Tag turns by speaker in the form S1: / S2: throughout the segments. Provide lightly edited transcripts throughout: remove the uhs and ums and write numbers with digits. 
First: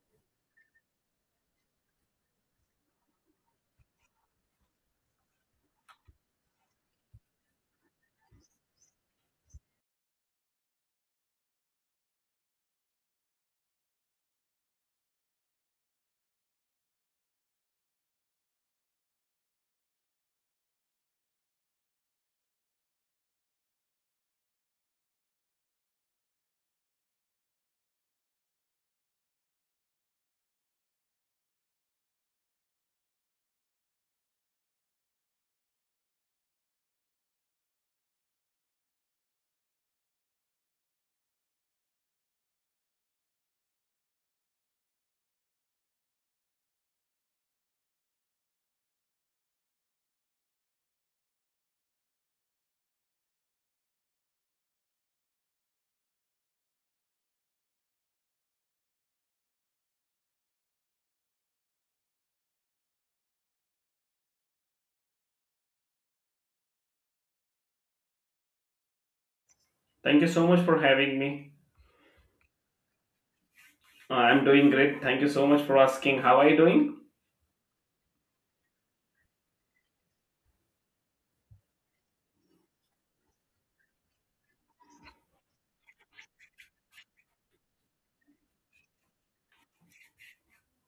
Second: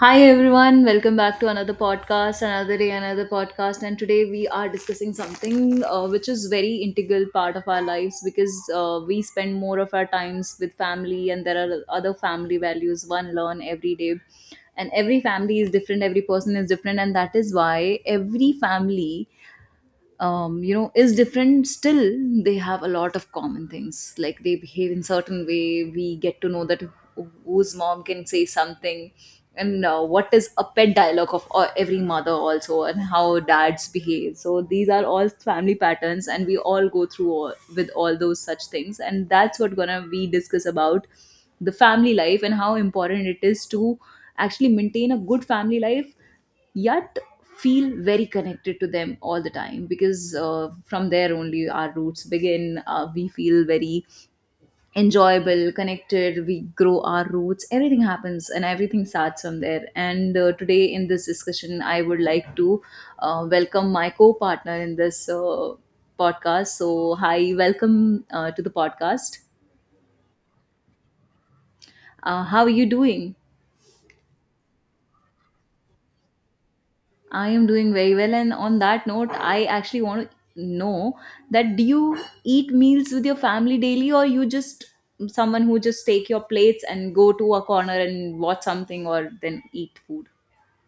S1: Hi everyone, welcome back to another podcast, another day, another podcast. And today we are discussing something, which is very integral part of our lives, because we spend more of our times with family, and there are other family values one learn every day. And every family is different, every person is different, and that is why every family is different. Still they have a lot of common things, like they behave in certain way, we get to know that whose mom can say something, and what is a pet dialogue of every mother also, and how dads behave. So these are all family patterns, and we all go through all, with all those such things, and that's what gonna we discuss about: the family life and how important it is to actually maintain a good family life, yet feel very connected to them all the time. Because from there only our roots begin. We feel very enjoyable connected, we grow our roots, everything happens and everything starts from there. And today in this discussion I would like to welcome my co-partner in this podcast. So hi, welcome to the podcast.
S2: Thank you so much for having me.
S1: How are you doing?
S2: I'm doing great. Thank you so much for asking. How are you doing?
S1: I am doing very well. And on that note, I actually want to know that, do you eat meals with your family daily, or you just someone who just take your plates and go to a corner and watch something or then eat food?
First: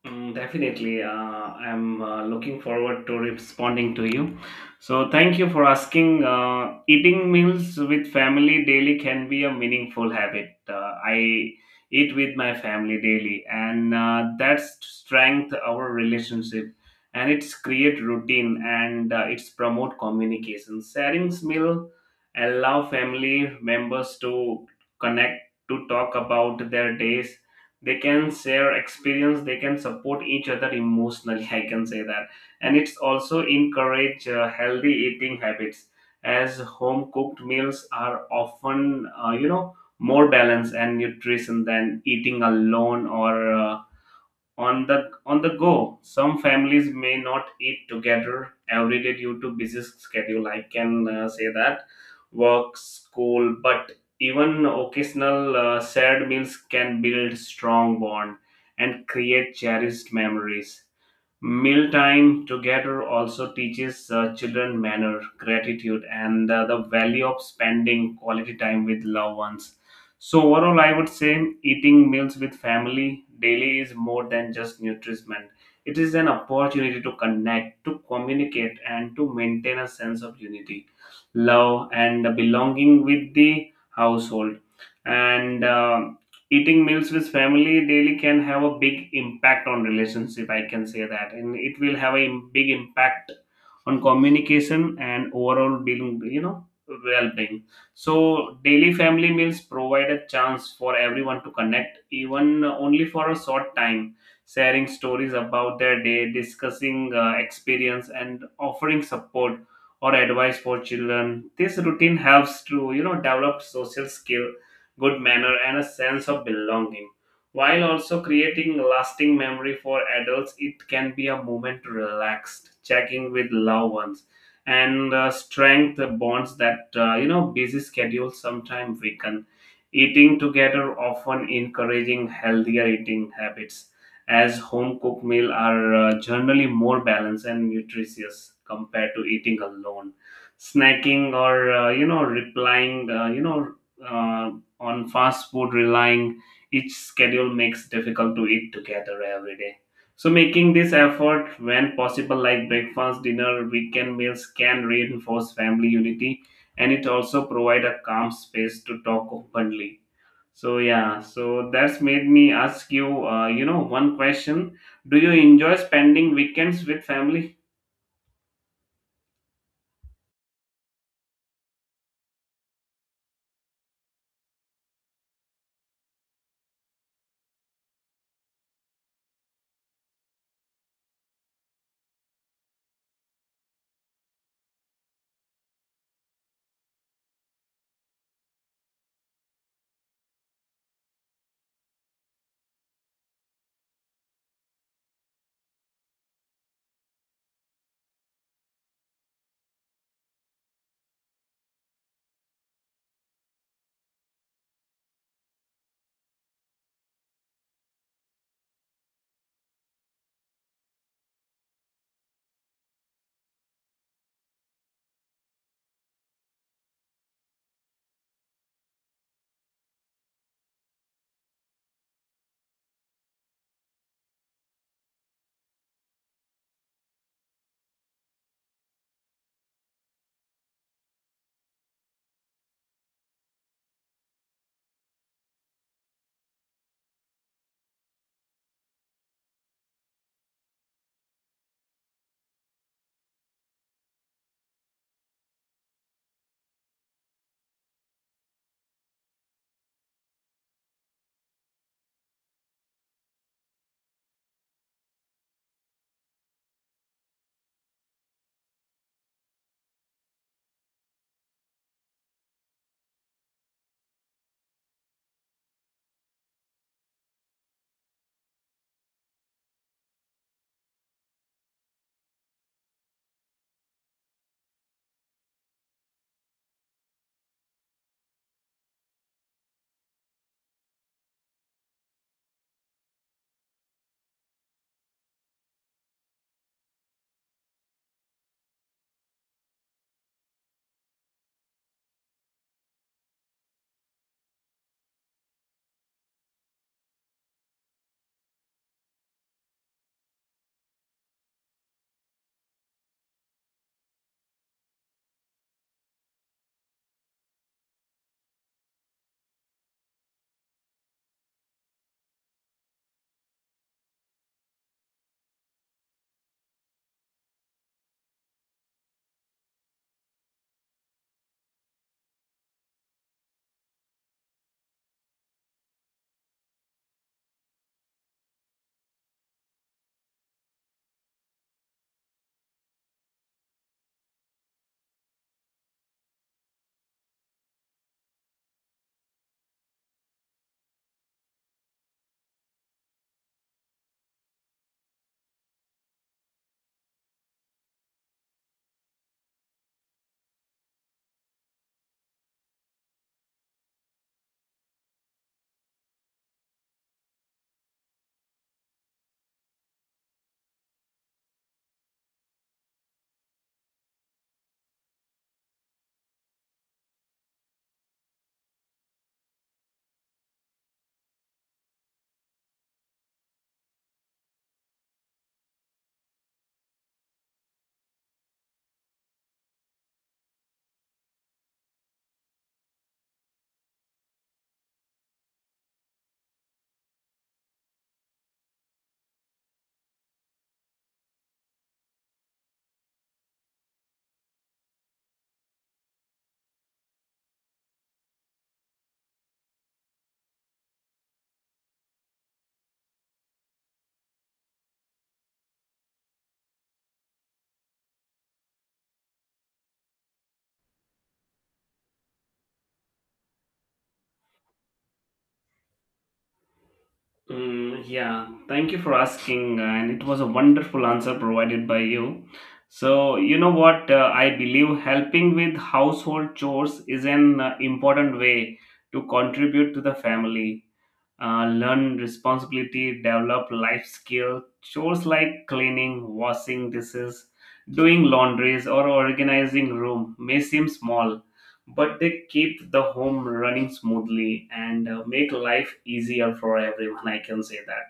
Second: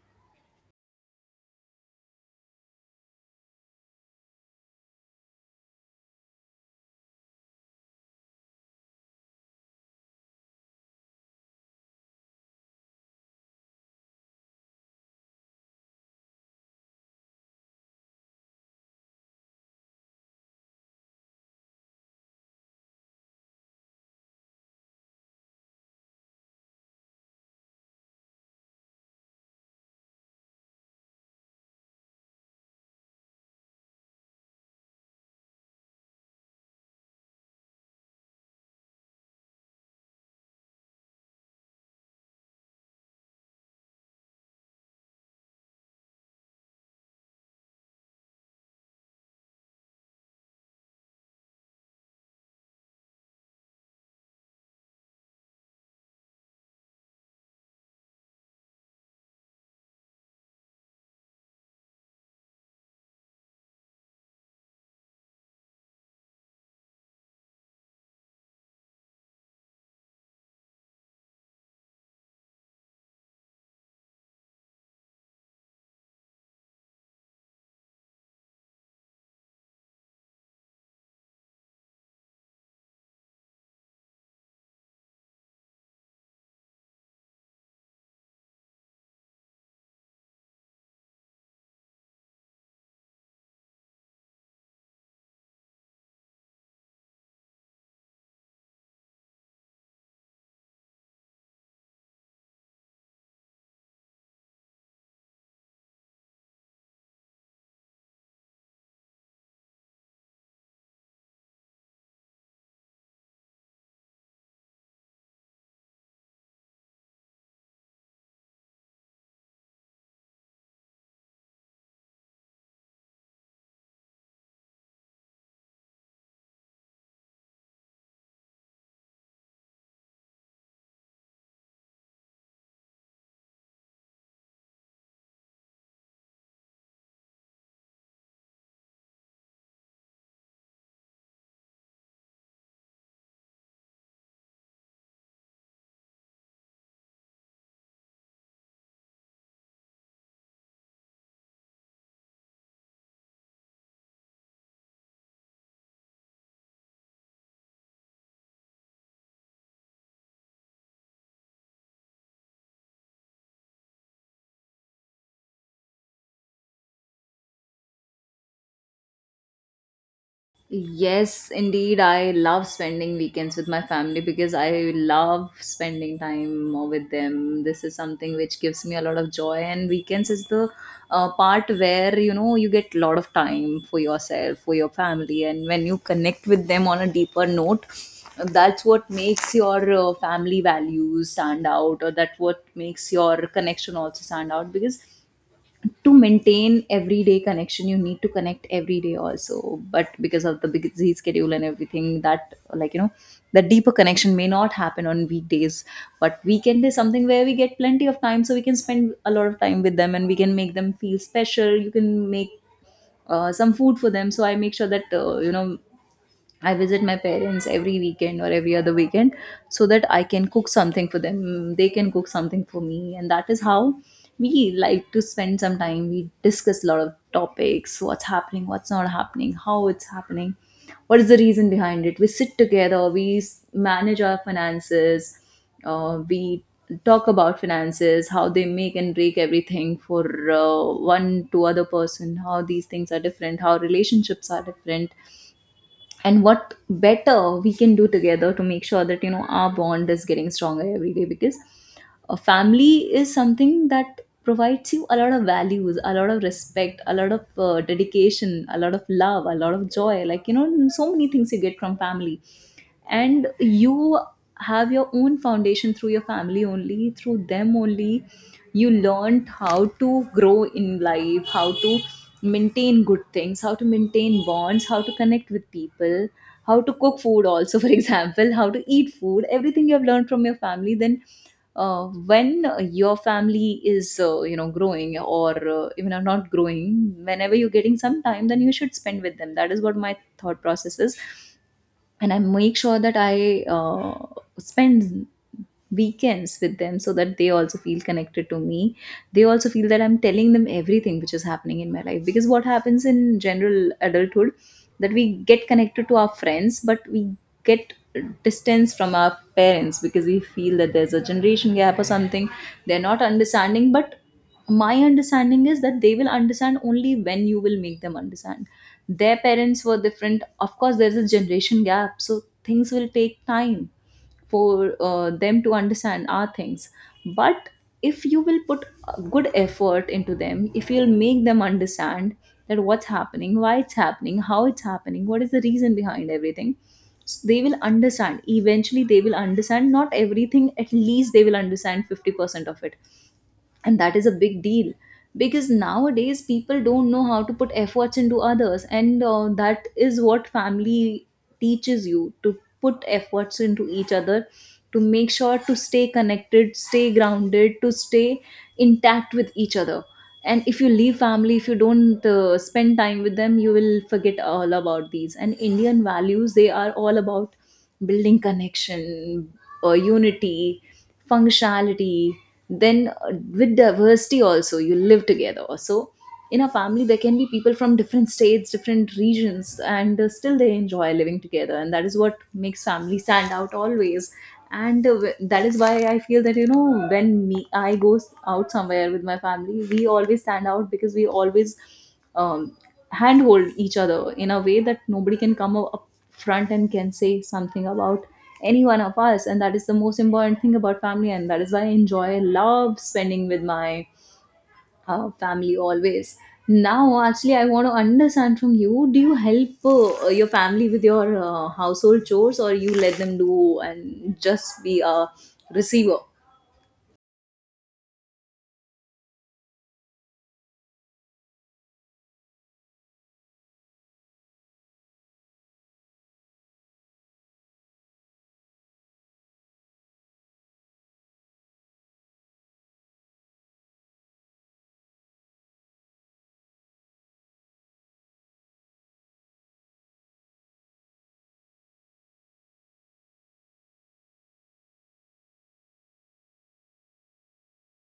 S2: Mm, definitely. I'm looking forward to responding to you. So, thank you for asking. Eating meals with family daily can be a meaningful habit. I eat with my family daily, and that's strength our relationship, and it's create routine, and it's promote communication. Sharing meal allow family members to connect, to talk about their days. They can share experience, they can support each other emotionally, I can say that. And it's also encourage healthy eating habits, as home cooked meals are often more balanced and nutrition than eating alone, or on the go. Some families may not eat together every day due to busy schedule, I can say that, work, school, but even occasional shared meals can build strong bond and create cherished memories. Mealtime together also teaches children manner, gratitude, and the value of spending quality time with loved ones. So, overall, I would say eating meals with family daily is more than just nutrition. It is an opportunity to connect, to communicate, and to maintain a sense of unity, love, and belonging with the household. And eating meals with family daily can have a big impact on relationship, I can say that, and it will have a big impact on communication and overall being, well-being. So daily family meals provide a chance for everyone to connect, even only for a short time, sharing stories about their day, discussing experience, and offering support or advice. For children, this routine helps to develop social skill, good manner, and a sense of belonging. While also creating lasting memory for adults, it can be a moment to relax, checking with loved ones, and strength bonds that busy schedules sometimes weaken. Eating together often encouraging healthier eating habits, as home cooked meal are generally more balanced and nutritious compared to eating alone, snacking, or replying, uh, on fast food, relying each schedule makes difficult to eat together every day. So making this effort when possible, like breakfast, dinner, weekend meals, can reinforce family unity, and it also provide a calm space to talk openly. So yeah, so that's made me ask you, you know one question. Do you enjoy spending weekends with family?
S1: Yes, indeed. I love spending weekends with my family because I love spending time with them. This is something which gives me a lot of joy, and weekends is the part where you know you get a lot of time for yourself, for your family, and when you connect with them on a deeper note, that's what makes your family values stand out, or that what makes your connection also stand out. Because to maintain everyday connection you need to connect every day also, but because of the busy schedule and everything, that like you know, the deeper connection may not happen on weekdays. But weekend is something where we get plenty of time, so we can spend a lot of time with them and we can make them feel special. You can make some food for them. So I make sure that, you know, I visit my parents every weekend or every other weekend, so that I can cook something for them. They can cook something for me. And that is how we like to spend some time. We discuss a lot of topics, what's happening, what's not happening, how it's happening, what is the reason behind it. We sit together, manage our finances, we talk about finances, how they make and break everything for one to other person, how these things are different, how relationships are different, and what better we can do together to make sure that you know our bond is getting stronger every day. Because a family is something that provides you a lot of values, a lot of respect, a lot of dedication, a lot of love, a lot of joy, like you know, so many things you get from family. And you have your own foundation through your family only, through them only you learned how to grow in life, how to maintain good things, how to maintain bonds, how to connect with people, how to cook food also, for example, how to eat food, everything you have learned from your family. Then uh, when your family is, you know, growing, or even are not growing, whenever you're getting some time, then you should spend with them. That is what my thought process is, and I make sure that I spend weekends with them, so that they also feel connected to me. They also feel that I'm telling them everything which is happening in my life. Because what happens in general adulthood, that we get connected to our friends, but we get distance from our parents, because we feel that there's a generation gap or something, they're not understanding. But my understanding is that they will understand only when you will make them understand. Their parents were different, of course there's a generation gap, so things will take time for them to understand our things. But if you will put a good effort into them, if you'll make them understand that what's happening, why it's happening, how it's happening, what is the reason behind everything, so they will understand. Eventually they will understand, not everything, at least they will understand 50% of it, and that is a big deal. Because nowadays people don't know how to put efforts into others, and that is what family teaches you, to put efforts into each other, to make sure to stay connected, stay grounded, to stay intact with each other. And if you leave family, if you don't spend time with them, you will forget all about these. And Indian values, they are all about building connection, unity, functionality. Then with diversity also, you live together. So in a family, there can be people from different states, different regions, and still they enjoy living together. And that is what makes family stand out always. And that is why I feel that, you know, when me I out somewhere with my family, we always stand out, because we always um, handhold each other in a way that nobody can come up up front and can say something about any one of us. And that is the most important thing about family, and that is why I enjoy love spending with my family always. Now actually I want to understand from you, do you help your family with your household chores, or you let them do and just be a receiver?
S2: Mm, yeah, thank you for asking, and it was a wonderful answer provided by you. So, you know what? I believe helping with household chores is an important way to contribute to the family, learn responsibility, develop life skill. Chores like cleaning, washing dishes, doing laundries, or organizing room may seem small, but they keep the home running smoothly and make life easier for everyone, I can say that.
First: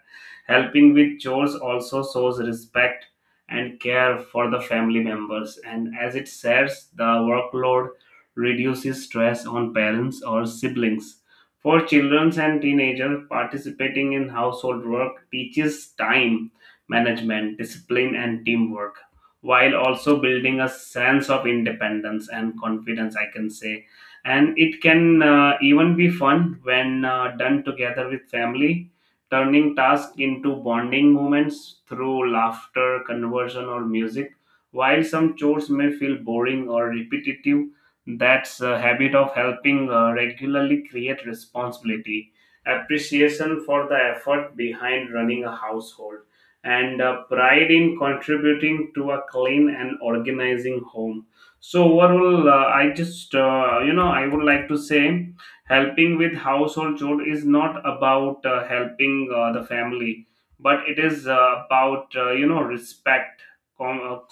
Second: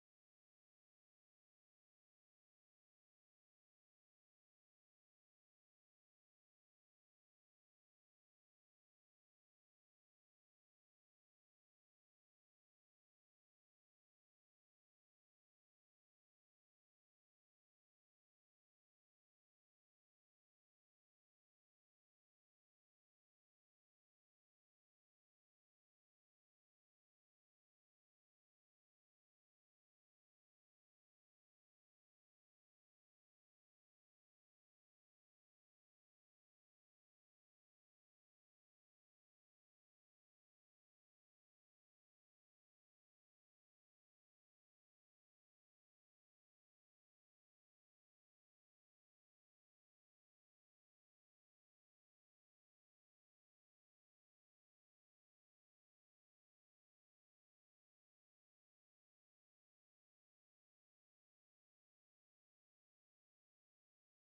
S2: Helping with chores also shows respect and care for the family members, and as it shares the workload, reduces stress on parents or siblings. For children and teenagers, participating in household work teaches time management, discipline, and teamwork, while also building a sense of independence and confidence, I can say. And it can even be fun when done together with family, turning tasks into bonding moments through laughter, conversion, or music. While some chores may feel boring or repetitive, that's a habit of helping regularly create responsibility, appreciation for the effort behind running a household, and pride in contributing to a clean and organizing home. So overall, I just I would like to say, helping with household chore is not about helping the family, but it is about, respect, com-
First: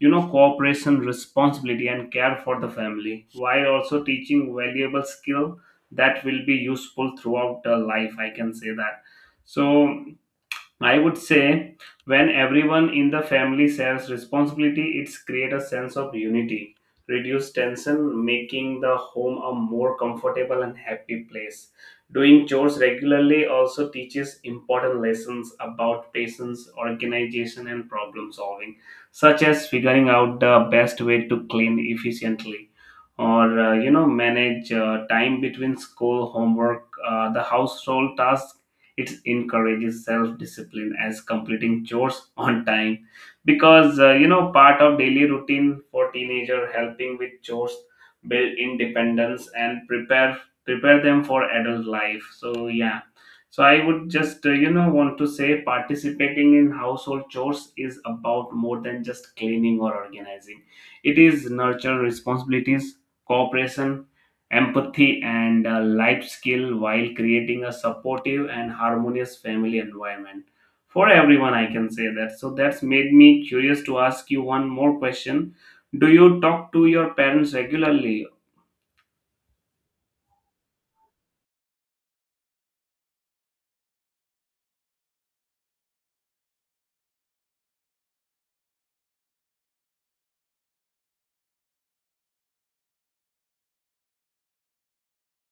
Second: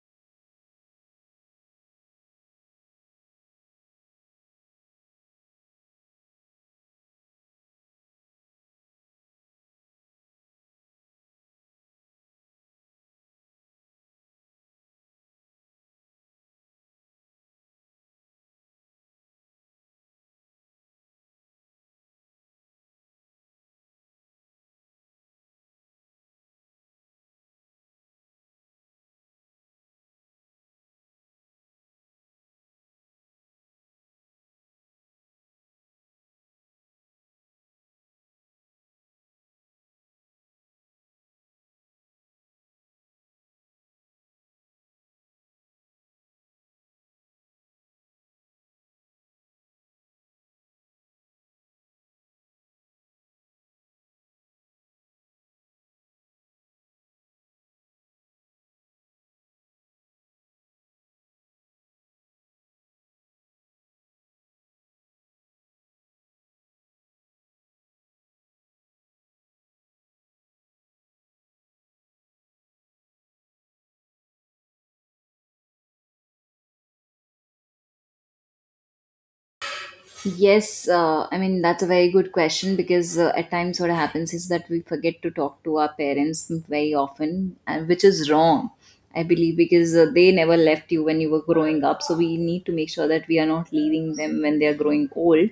S2: cooperation, responsibility, and care for the family, while also teaching valuable skill that will be useful throughout the life, I can say that. So I would say, when everyone in the family shares responsibility, it's create a sense of unity, reduce tension, making the home a more comfortable and happy place. Doing chores regularly also teaches important lessons about patience, organization, and problem solving, such as figuring out the best way to clean efficiently, or manage time between school, homework, the household tasks. It encourages self discipline as completing chores on time, because part of daily routine. For teenager, helping with chores build independence and prepare them for adult life. So yeah. So I would just, want to say participating in household chores is about more than just cleaning or organizing. It is nurture responsibilities, cooperation, empathy, and life skill, while creating a supportive and harmonious family environment for everyone, I can say that. So that's made me curious to ask you one more question. Do you talk to your parents regularly?
S1: Yes, I mean, that's a very good question. Because at times what happens is that we forget to talk to our parents very often, and which is wrong, I believe, because they never left you when you were growing up. So we need to make sure that we are not leaving them when they are growing old,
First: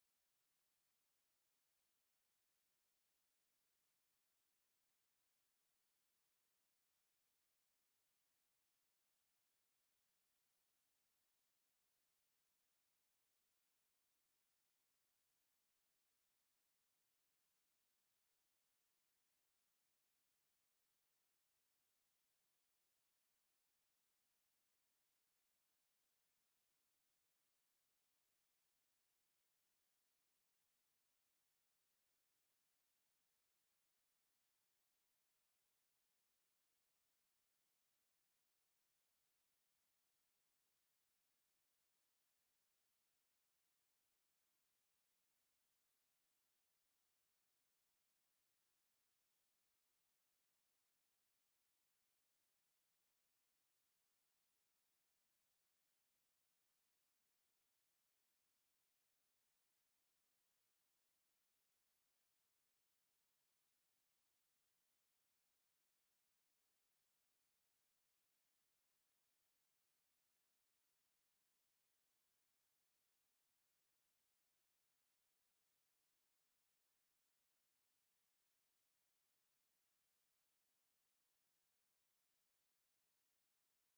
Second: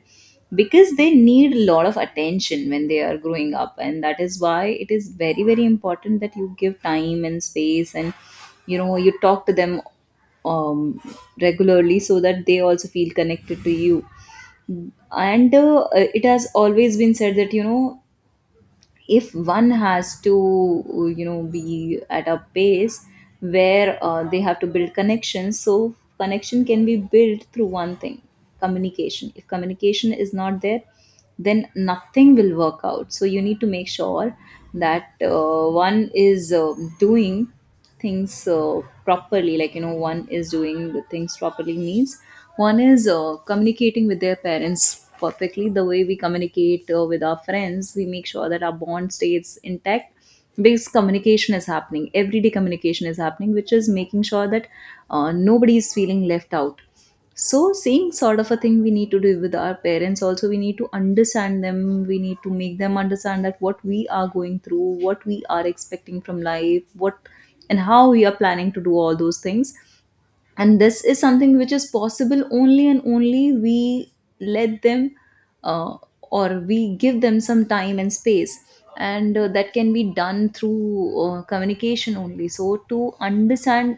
S1: because they need a lot of attention when they are growing up. And that is why it is very, very important that you give time and space and, you know, you talk to them um, regularly, so that they also feel connected to you. And it has always been said that, you know, if one has to you know be at a pace where they have to build connections, so connection can be built through one thing: communication. If communication is not there, then nothing will work out. So you need to make sure that one is doing things properly. Like you know, one is doing the things properly means one is communicating with their parents perfectly, the way we communicate with our friends. We make sure that our bond stays intact, because communication is happening, everyday communication is happening, which is making sure that nobody is feeling left out. So, same sort of a thing we need to do with our parents. Also, we need to understand them. We need to make them understand that what we are going through, what we are expecting from life, what and how we are planning to do all those things. And this is something which is possible only and only we let them, uh, or we give them some time and space. And that can be done through communication only. So to understand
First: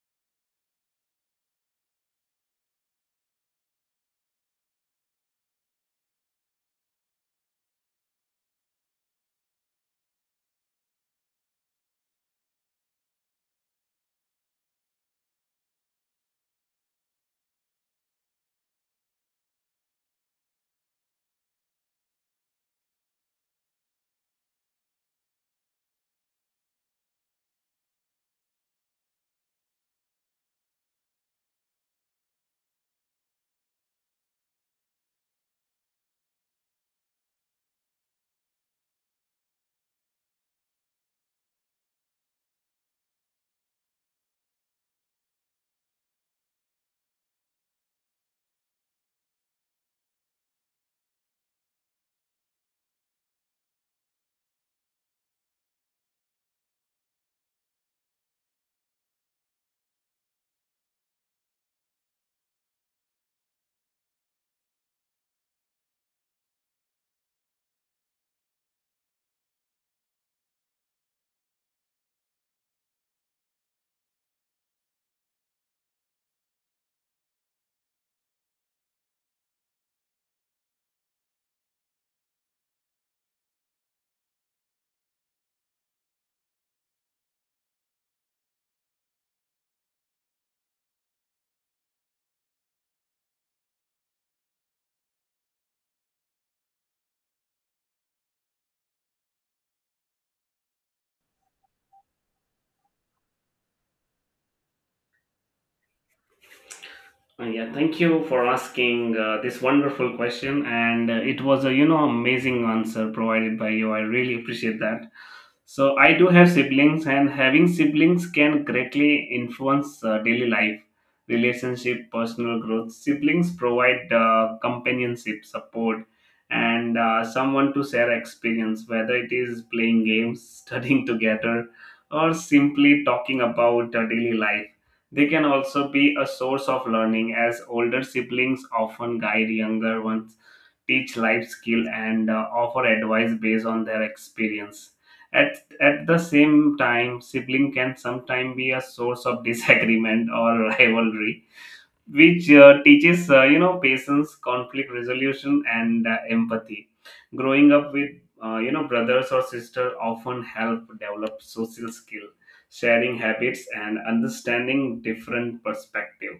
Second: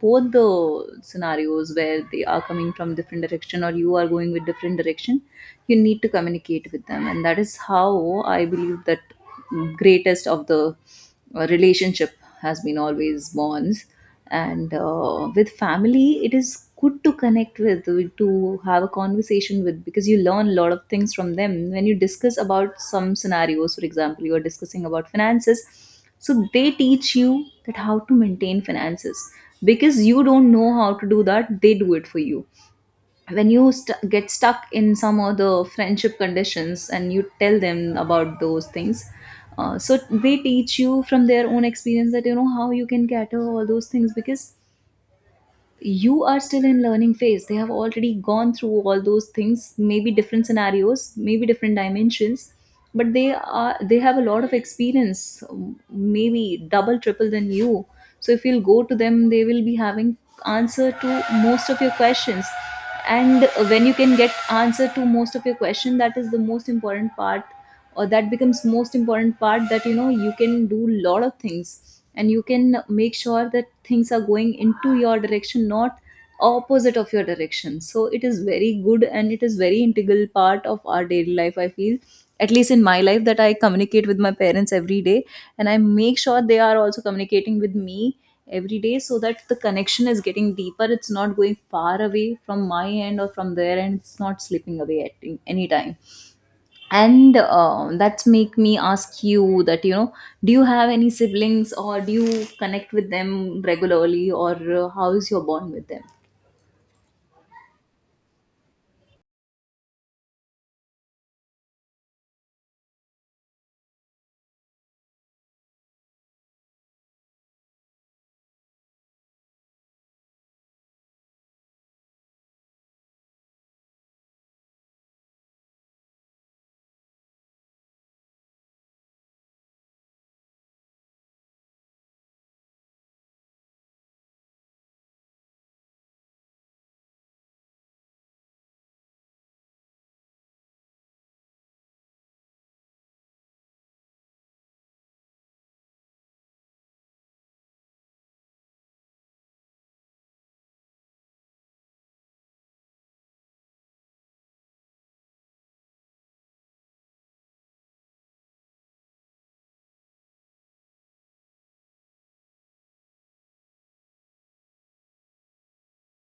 S1: both the scenarios, where they are coming from different direction or you are going with different direction, you need to communicate with them. And that is how I believe that greatest of the relationship has been always bonds. And with family it is good to connect with, to have a conversation with, because you learn a lot of things from them when you discuss about some scenarios. For example, you are discussing about finances, so they teach you that how to maintain finances, because you don't know how to do that, they do it for you. When get stuck in some of the friendship conditions and you tell them about those things, so they teach you from their own experience that you know how you can cater all those things. Because you are still in learning phase, they have already gone through all those things, maybe different scenarios, maybe different dimensions. But they are, they have a lot of experience, maybe double triple than you. So if you'll go to them, they will be having answer to most of your questions. And when you can get answer to most of your question, that is the most important part, or that becomes most important part. That, you know, you can do lot of things, and you can make sure that things are going into your direction, not opposite of your direction. So it is very good and it is very integral part of our daily life, I feel. At least in my life, that I communicate with my parents every day, and I make sure they are also communicating with me every day, so that the connection is getting deeper. It's not going far away from my end or from their end, it's not slipping away at any time. And that's make me ask you that, you know, do you have any siblings, or do you connect with them regularly, or how is your bond with them?
S2: Yeah, thank you for asking this wonderful question, and it was a amazing answer provided by you. I really appreciate that. So I do have siblings, and having siblings can greatly influence daily life, relationship, personal growth. Siblings provide companionship, support, and someone to share experience, whether it is playing games, studying together, or simply talking about daily life. They can also be a source of learning, as older siblings often guide younger ones, teach life skill, and offer advice based on their experience. At the same time, sibling can sometimes be a source of disagreement or rivalry, which teaches patience, conflict resolution, and empathy. Growing up with brothers or sister often help develop social skill, sharing habits, and understanding different perspective.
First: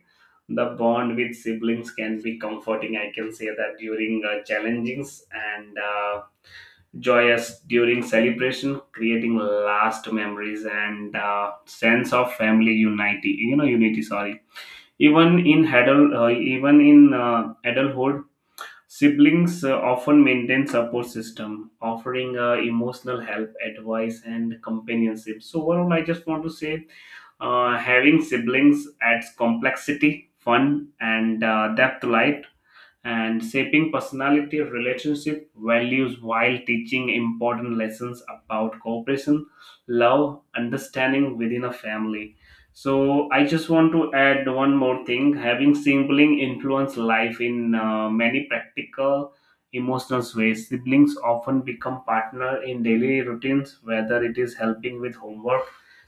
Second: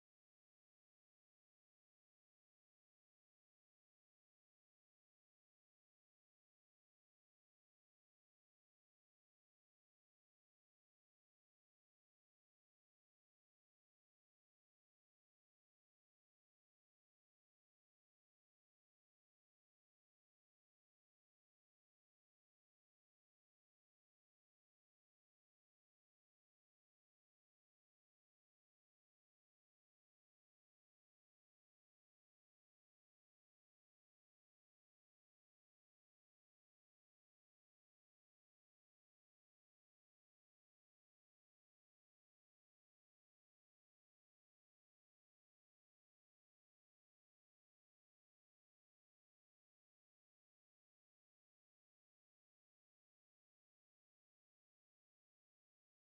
S2: The bond with siblings can be comforting, I can say that, during challengings and joyous during celebration, creating last memories and sense of family unity, unity, sorry. Even in adult, even in adulthood, siblings often maintain support system, offering emotional help, advice, and companionship. So overall, I just want to say, having siblings adds complexity, fun, and depth to life, and shaping personality, relationship, values, while teaching important lessons about cooperation, love, understanding within a family. So I just want to add one more thing. Having sibling influence life in many practical, emotional ways. Siblings often become partner in daily routines, whether it is helping with homework,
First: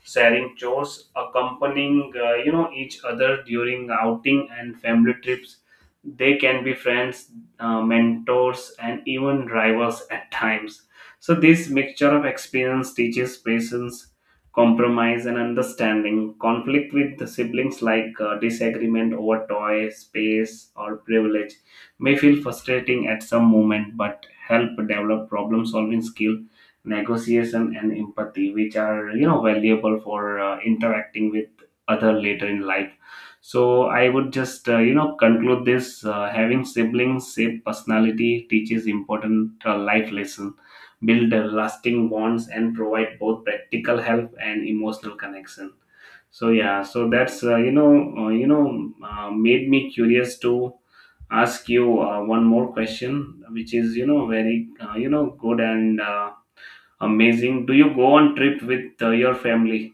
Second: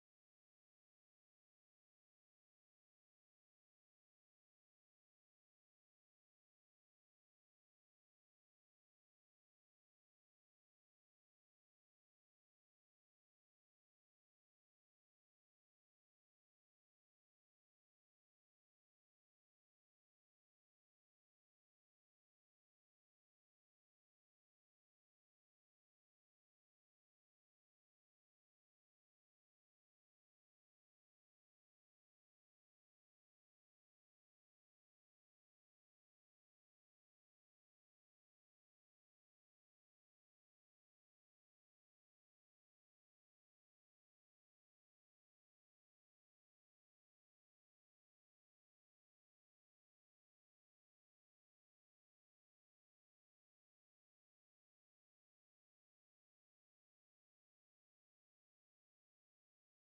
S2: sharing chores, accompanying each other during outing and family trips. They can be friends, mentors, and even rivals at times. So, this mixture of experience teaches patience, compromise, and understanding. Conflict with the siblings, like disagreement over toy, space, or privilege, may feel frustrating at some moment, but help develop problem solving skill, negotiation, and empathy, which are valuable for interacting with other later in life. So I would just conclude this, having siblings shape personality, teaches important life lesson, build lasting bonds, and provide both practical help and emotional connection. So yeah, so that's made me curious to ask you one more question, which is very good and amazing. Do you go on trip with your family?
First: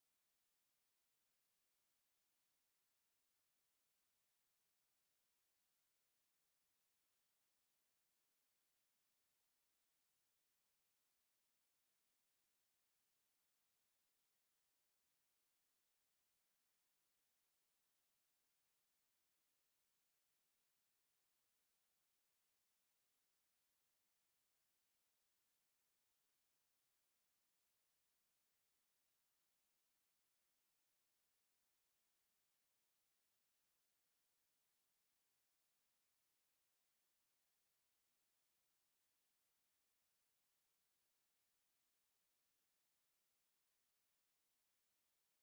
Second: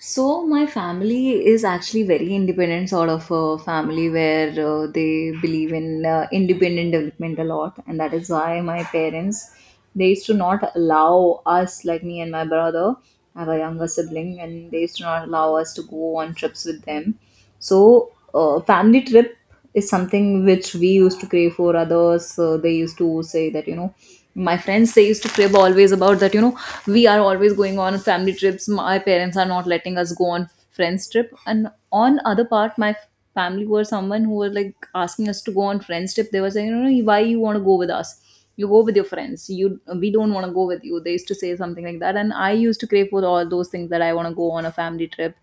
S1: So my family is actually very independent sort of a family, where they believe in independent development a lot, and that is why my parents, they used to not allow us, like me and my brother. I have a younger sibling, and they used to not allow us to go on trips with them. So, family trip is something which we used to crave for others. They used to say that, you know, my friends, they used to crib always about that, you know, we are always going on family trips. My parents are not letting us go on friends trip. And on other part, my family were someone who were like asking us to go on friends trip. They were saying, "No, no, you know, why you want to go with us? You go with your friends. You we don't want to go with you." They used to say something like that, and I used to crave for all those things, that I want to go on a family trip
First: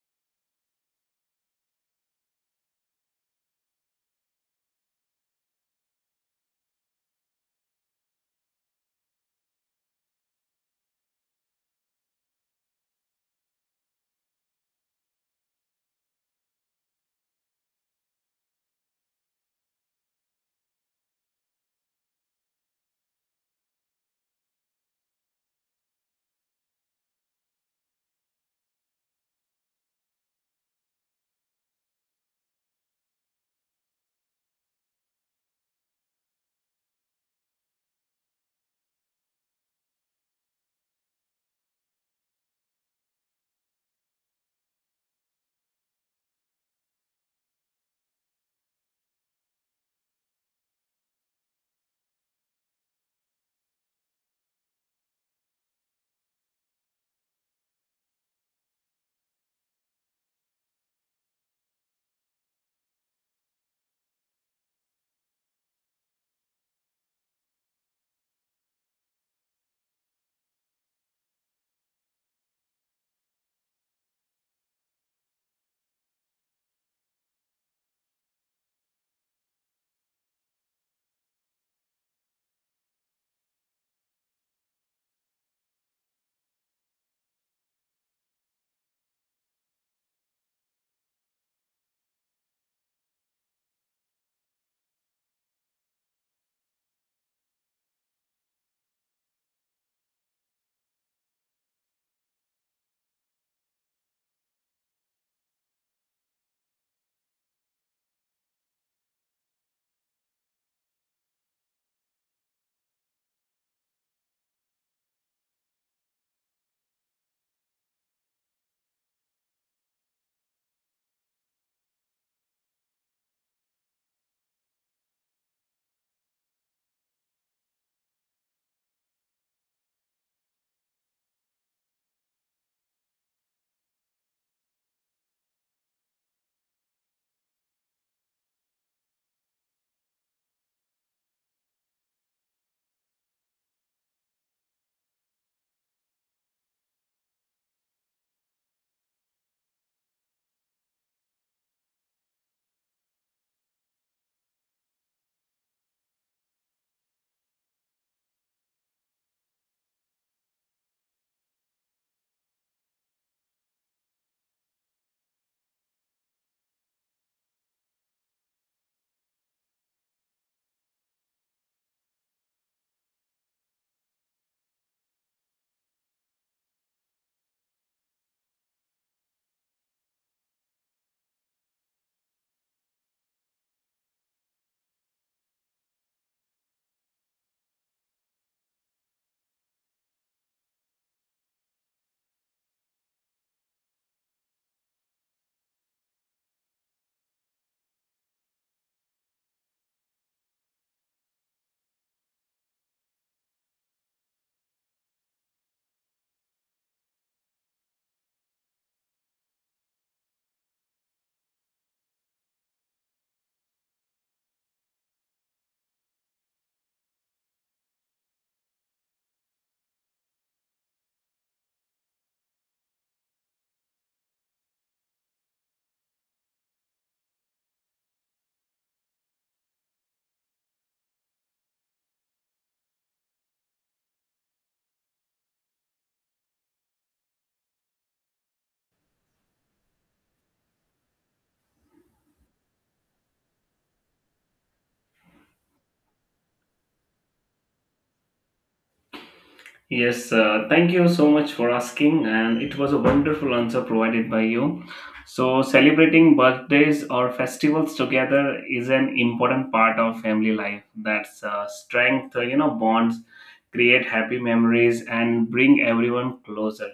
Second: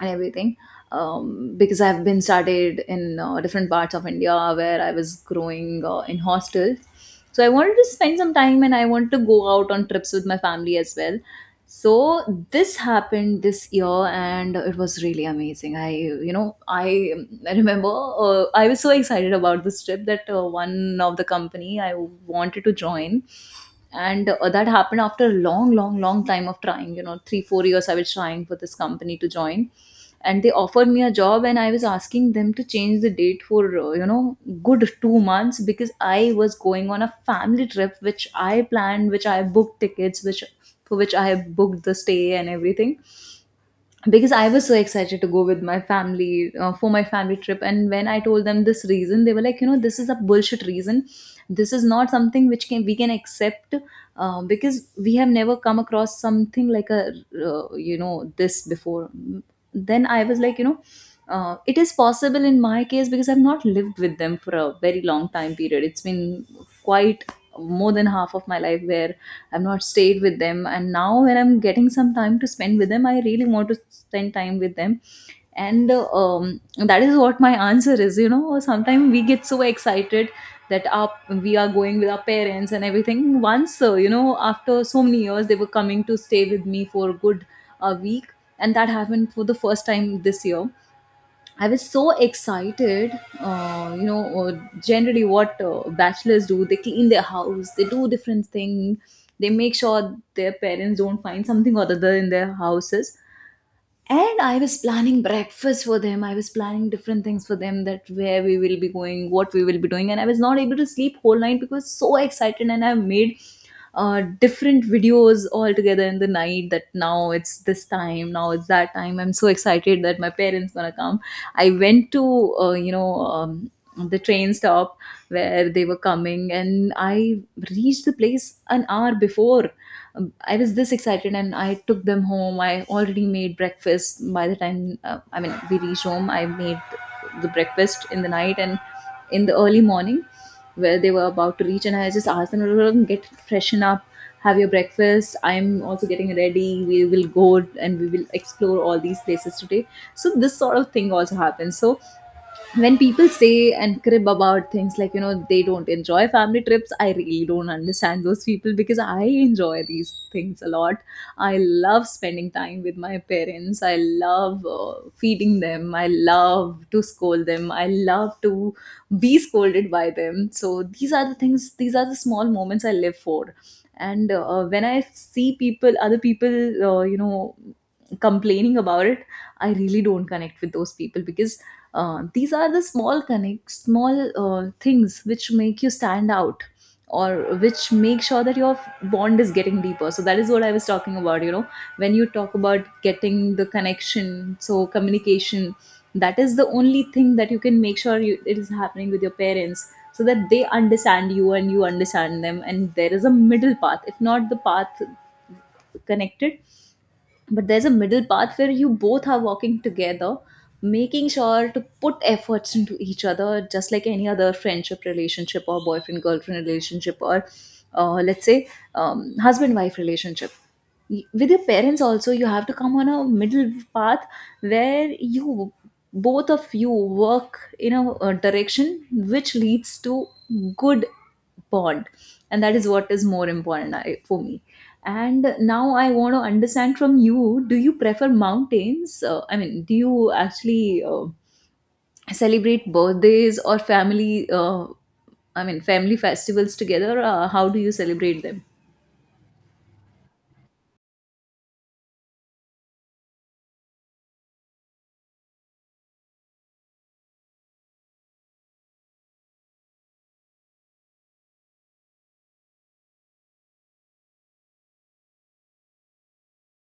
S1: and everything. Because I've been studied in different parts of India, where I was growing in hostels. So I wanted to spend some time, and I wanted to go out on trips with my family as well. So this happened this year, and it was really amazing. I remember, I was so excited about this trip that one of the company I wanted to join, and that happened after a long time of trying, you know, 3 4 years I was trying for this company to join, and they offered me a job, and I was asking them to change the date for you know, good 2 months, because I was going on a family trip, which I planned, which I booked tickets, which for which I booked the stay and everything, because I was so excited to go with my family for my family trip. And when I told them this reason, they were like, you know, "This is a bullshit reason. This is not something which can we can accept, because we have never come across something like a you know, this before." Then I was like, you know, it is possible in my case, because I've not lived with them for a very long time period. It's been quite more than half of my life where I've not stayed with them. And now when I'm getting some time to spend with them, I really want to spend time with them. And that is what my answer is. You know, sometimes we get so excited that our, we are going with our parents and everything. Once, you know, after so many years, they were coming to stay with me for a good week. And that happened for the first time this year. I was so excited. Generally, what bachelors do, they clean their house, they do different things, they make sure their parents don't find something or other in their houses. And I was planning breakfast for them, I was planning different things for them, that where we will be going, what we will be doing, and I was not able to sleep whole night because so excited. And I made different videos all together in the night, that now it's this time, now it's that time, I'm so excited that my parents gonna come. I went to the train stop where they were coming, and I reached the place an hour before. I was this excited, and I took them home. I already made breakfast by the time, I mean, we reached home. I made the breakfast in the night and in the early morning, where they were about to reach. And I just asked them, "Rrrr, get freshen up, have your breakfast. I'm also getting ready. We will go and we will explore all these places today." So, this sort of thing also happens. So, when people say and crib about things like, you know, they don't enjoy family trips, I really don't understand those people, because I enjoy these things a lot. I love spending time with my parents, I love feeding them, I love to scold them, I love to be scolded by them. So these are the things, these are the small moments I live for. And when I see people other people, uh, you know complaining about it, I really don't connect with those people, because these are the small connects, small things which make you stand out, or which make sure that your bond is getting deeper. So that is what I was talking about, you know, when you talk about getting the connection, so communication, that is the only thing that you can make sure you, it is happening with your parents, so that they understand you and you understand them, and there is a middle path, if not the path connected, but there's a middle path where you both are walking together, making sure to put efforts into each other, just like any other friendship relationship, or boyfriend girlfriend relationship, or let's say husband wife relationship. With your parents also, you have to come on a middle path where you both of you work in a direction which leads to good bond. And that is what is more important for me. And now I want to understand from you, do you prefer mountains, I mean, do you actually celebrate birthdays or family I mean, family festivals together? How do you celebrate them?
S2: Yes, thank you so much for asking, and it was a wonderful answer provided by you. So, celebrating birthdays or festivals together is an important part of family life. That's strength, bonds, create happy memories, and bring everyone closer.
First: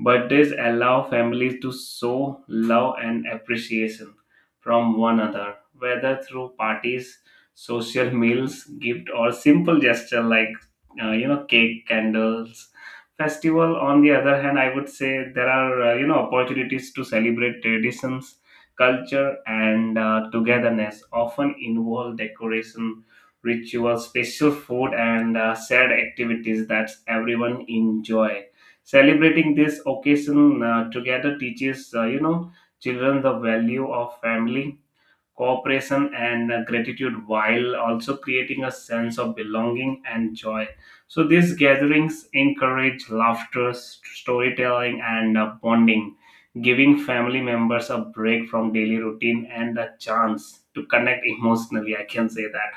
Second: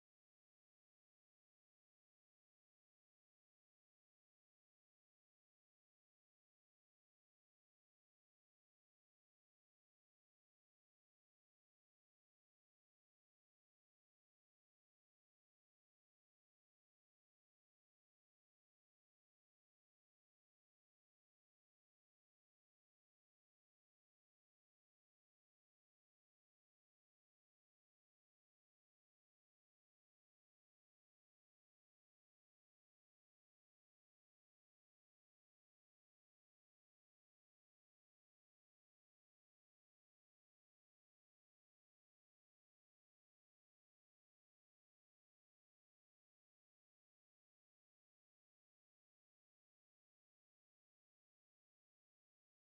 S2: Birthdays allow families to show love and appreciation from one another, whether through parties, social meals, gift, or simple gesture like cake, candles. Festival, on the other hand, I would say, there are opportunities to celebrate traditions, culture, and togetherness, often involve decoration, rituals, special food, and shared activities that everyone enjoy. Celebrating this occasion together teaches children the value of family, cooperation, and gratitude, while also creating a sense of belonging and joy. So these gatherings encourage laughter, storytelling, and bonding, giving family members a break from daily routine and a chance to connect emotionally, I can say that.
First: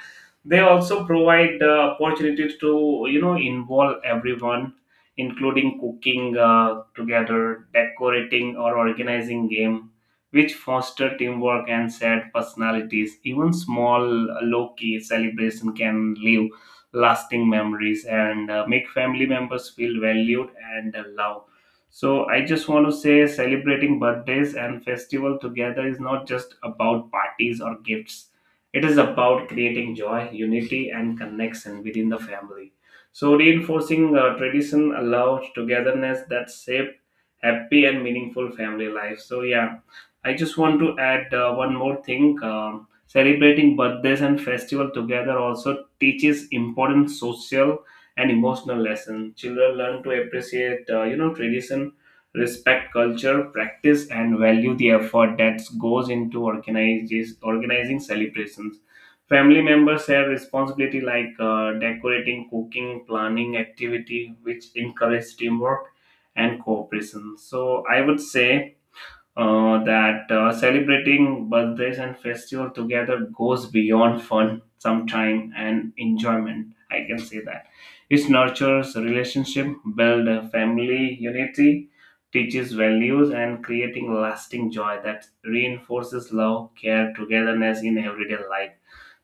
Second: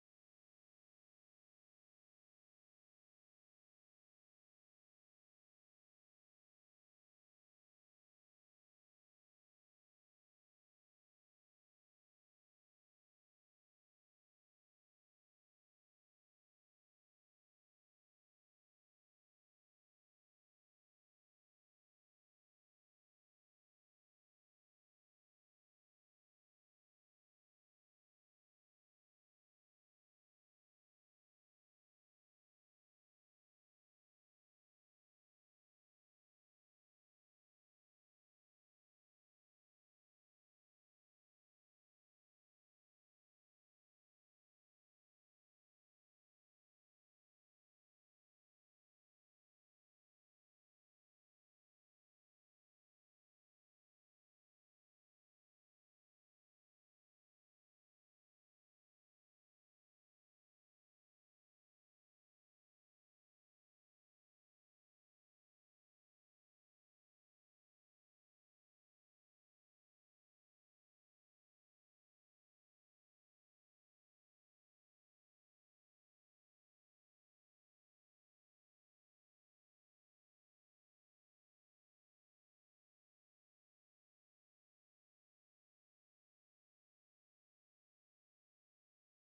S2: They also provide opportunities to involve everyone, including cooking together, decorating, or organizing game, which foster teamwork and shared personalities. Even small, low key celebration can leave lasting memories and make family members feel valued and loved. So, I just want to say celebrating birthdays and festival together is not just about parties or gifts. It is about creating joy, unity, and connection within the family. So, reinforcing tradition allows togetherness that shape happy and meaningful family life. So, yeah, I just want to add one more thing. Celebrating birthdays and festival together also teaches important social and emotional lessons. Children learn to appreciate, tradition, respect culture, practice, and value the effort that goes into organizing celebrations. Family members have responsibility like decorating, cooking, planning activity, which encourage teamwork and cooperation. So I would say that celebrating birthdays and festival together goes beyond fun sometime and enjoyment, I can say that. It nurtures relationship, build a family unity, teaches values, and creating lasting joy that reinforces love, care, togetherness in everyday life.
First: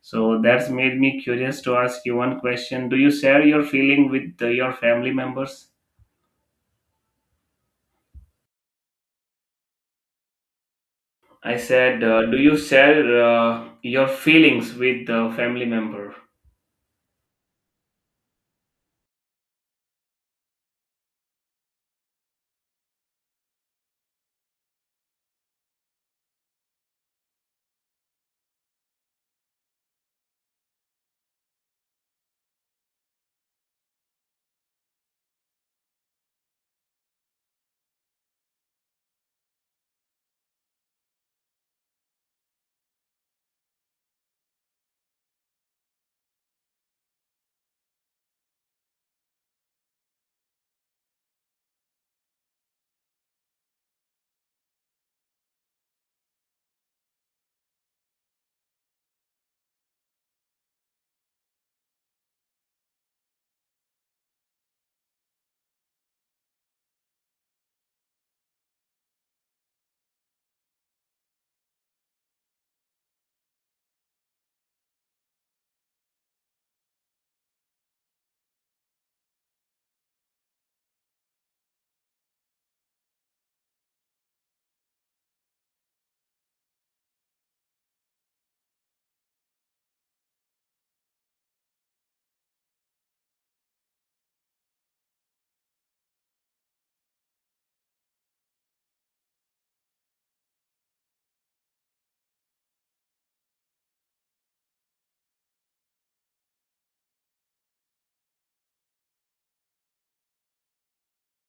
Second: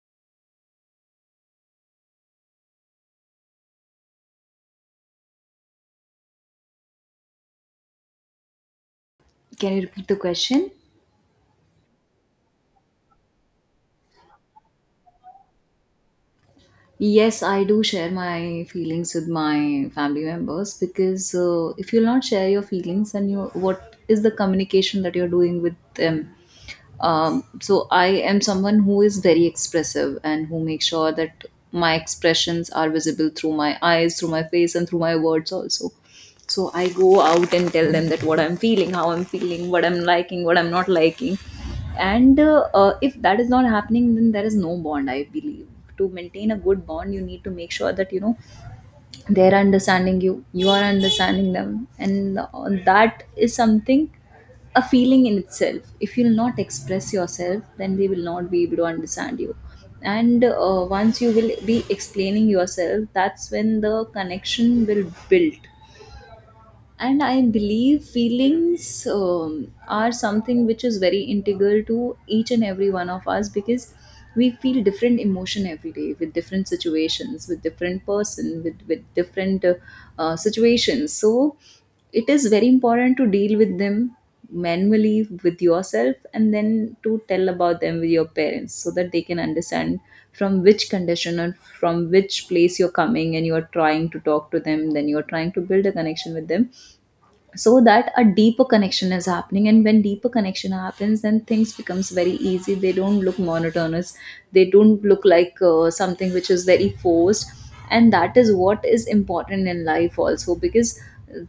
S2: So that's made me curious to ask you one question. Do you share your feeling with your family members?
S1: Can you repeat the question?
S2: I said, do you share your feelings with the family member?
S1: Yes, I do share my feelings with my family members, because if you'll not share your feelings and you, what is the communication that you're doing with them? So I am someone who is very expressive, and who makes sure that my expressions are visible through my eyes, through my face, and through my words also. So I go out and tell them that what I'm feeling, how I'm feeling, what I'm liking, what I'm not liking. And if that is not happening, then there is no bond, I believe. To maintain a good bond, you need to make sure that, you know, they're understanding you, you are understanding them, and that is something, a feeling in itself. If you'll not express yourself, then they will not be able to understand you. And once you will be explaining yourself, that's when the connection will build. And I believe feelings are something which is very integral to each and every one of us, because we feel different emotion every day, with different situations, with different person, with different situations. So it is very important to deal with them manually with yourself, and then to tell about them with your parents, so that they can understand from which condition and from which place you're coming, and you're trying to talk to them, then you're trying to build a connection with them, so that a deeper connection is happening. And when deeper connection happens, then things becomes very easy. They don't look monotonous, they don't look like something which is very forced. And that is what is important in life also, because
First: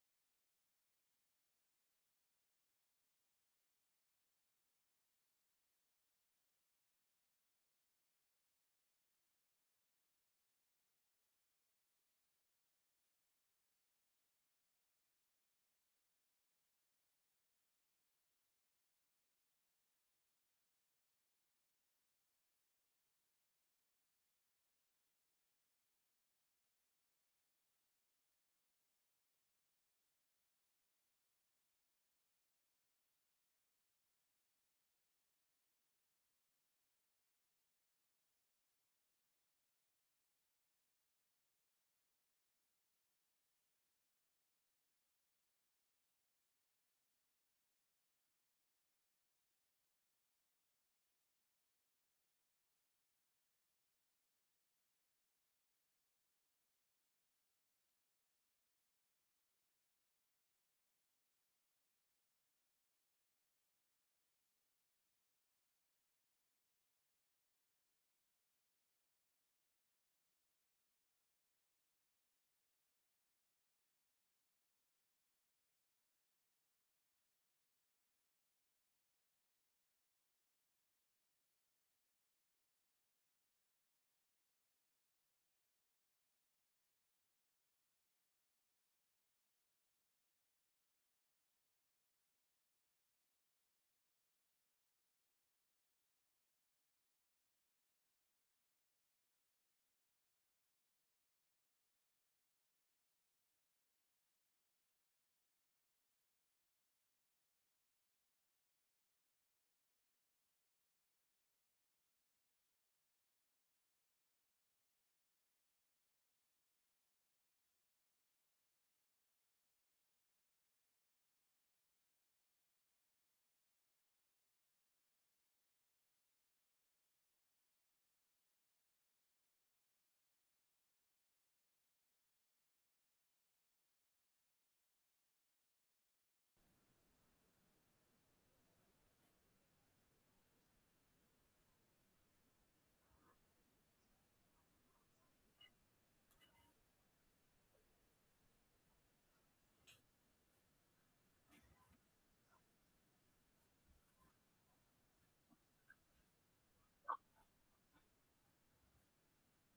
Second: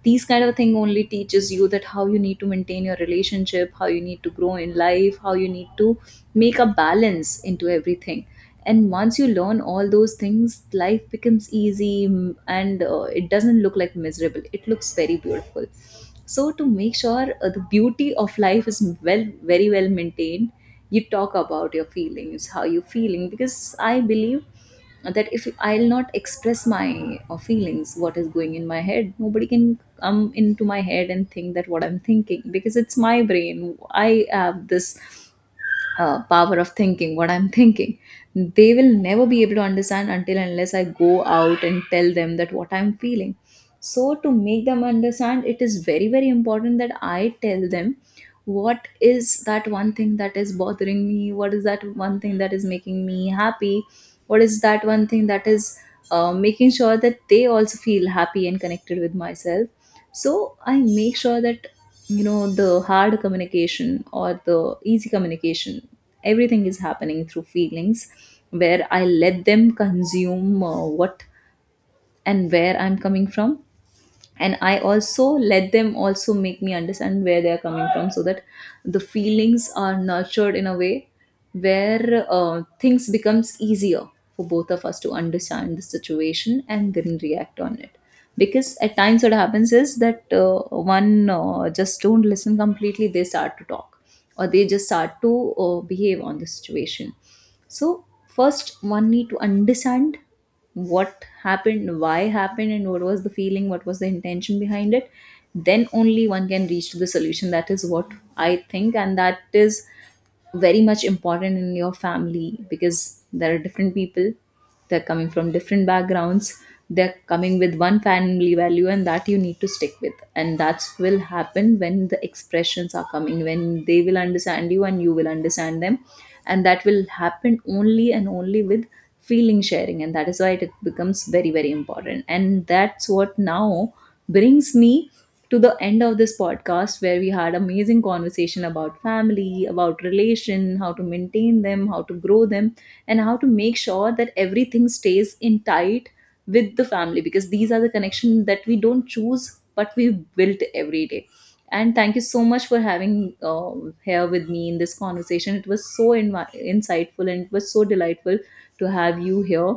S1: these kind of thing only teaches you that how you need to maintain your relationship, how you need to grow in life, how you need to make a balance into everything. And once you learn all those things, life becomes easy. And it doesn't look like miserable, it looks very beautiful. So to make sure the beauty of life is well very well maintained, you talk about your feelings, how you feeling, because I believe that if I'll not express my feelings, what is going in my head, nobody can come into my head and think that what I'm thinking, because it's my brain, I have this power of thinking what I'm thinking. They will never be able to understand until and unless I go out and tell them that what I'm feeling. So to make them understand, it is very very important that I tell them what is that one thing that is bothering me, what is that one thing that is making me happy, what is that one thing that is making sure that they also feel happy and connected with myself. So I make sure that, you know, the hard communication or the easy communication, everything is happening through feelings, where I let them consume what and where I'm coming from, and I also let them also make me understand where they are coming from, so that the feelings are nurtured in a way where things becomes easier for both of us to understand the situation and then react on it. Because at times what happens is that one just don't listen completely, they start to talk, or they just start to behave on the situation. So first one need to understand what happened, why happened, and what was the feeling, what was the intention behind it. Then only one can reach to the solution. That is what I think, and that is very much important in your family, because there are different people, they're coming from different backgrounds, they're coming with one family value, and that you need to stick with. And that will happen when the expressions are coming, when they will understand you and you will understand them. And that will happen only and only with feeling sharing. And that is why it becomes very very important. And that's what now brings me to the end of this podcast, where we had amazing conversation about family, about relation, how to maintain them, how to grow them, and how to make sure that everything stays in tight with the family, because these are the connection that we don't choose, but we built every day. And thank you so much for having here with me in this conversation. It was so insightful, and it was so delightful to have you here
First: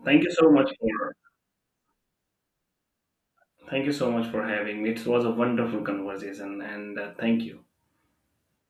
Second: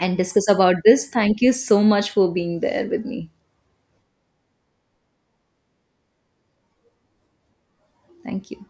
S1: and
S2: Thank you so
S1: discuss
S2: much
S1: about this.
S2: for
S1: Thank you so much for being there with me.
S2: having me. It was a wonderful conversation, and thank you.
S1: Thank you.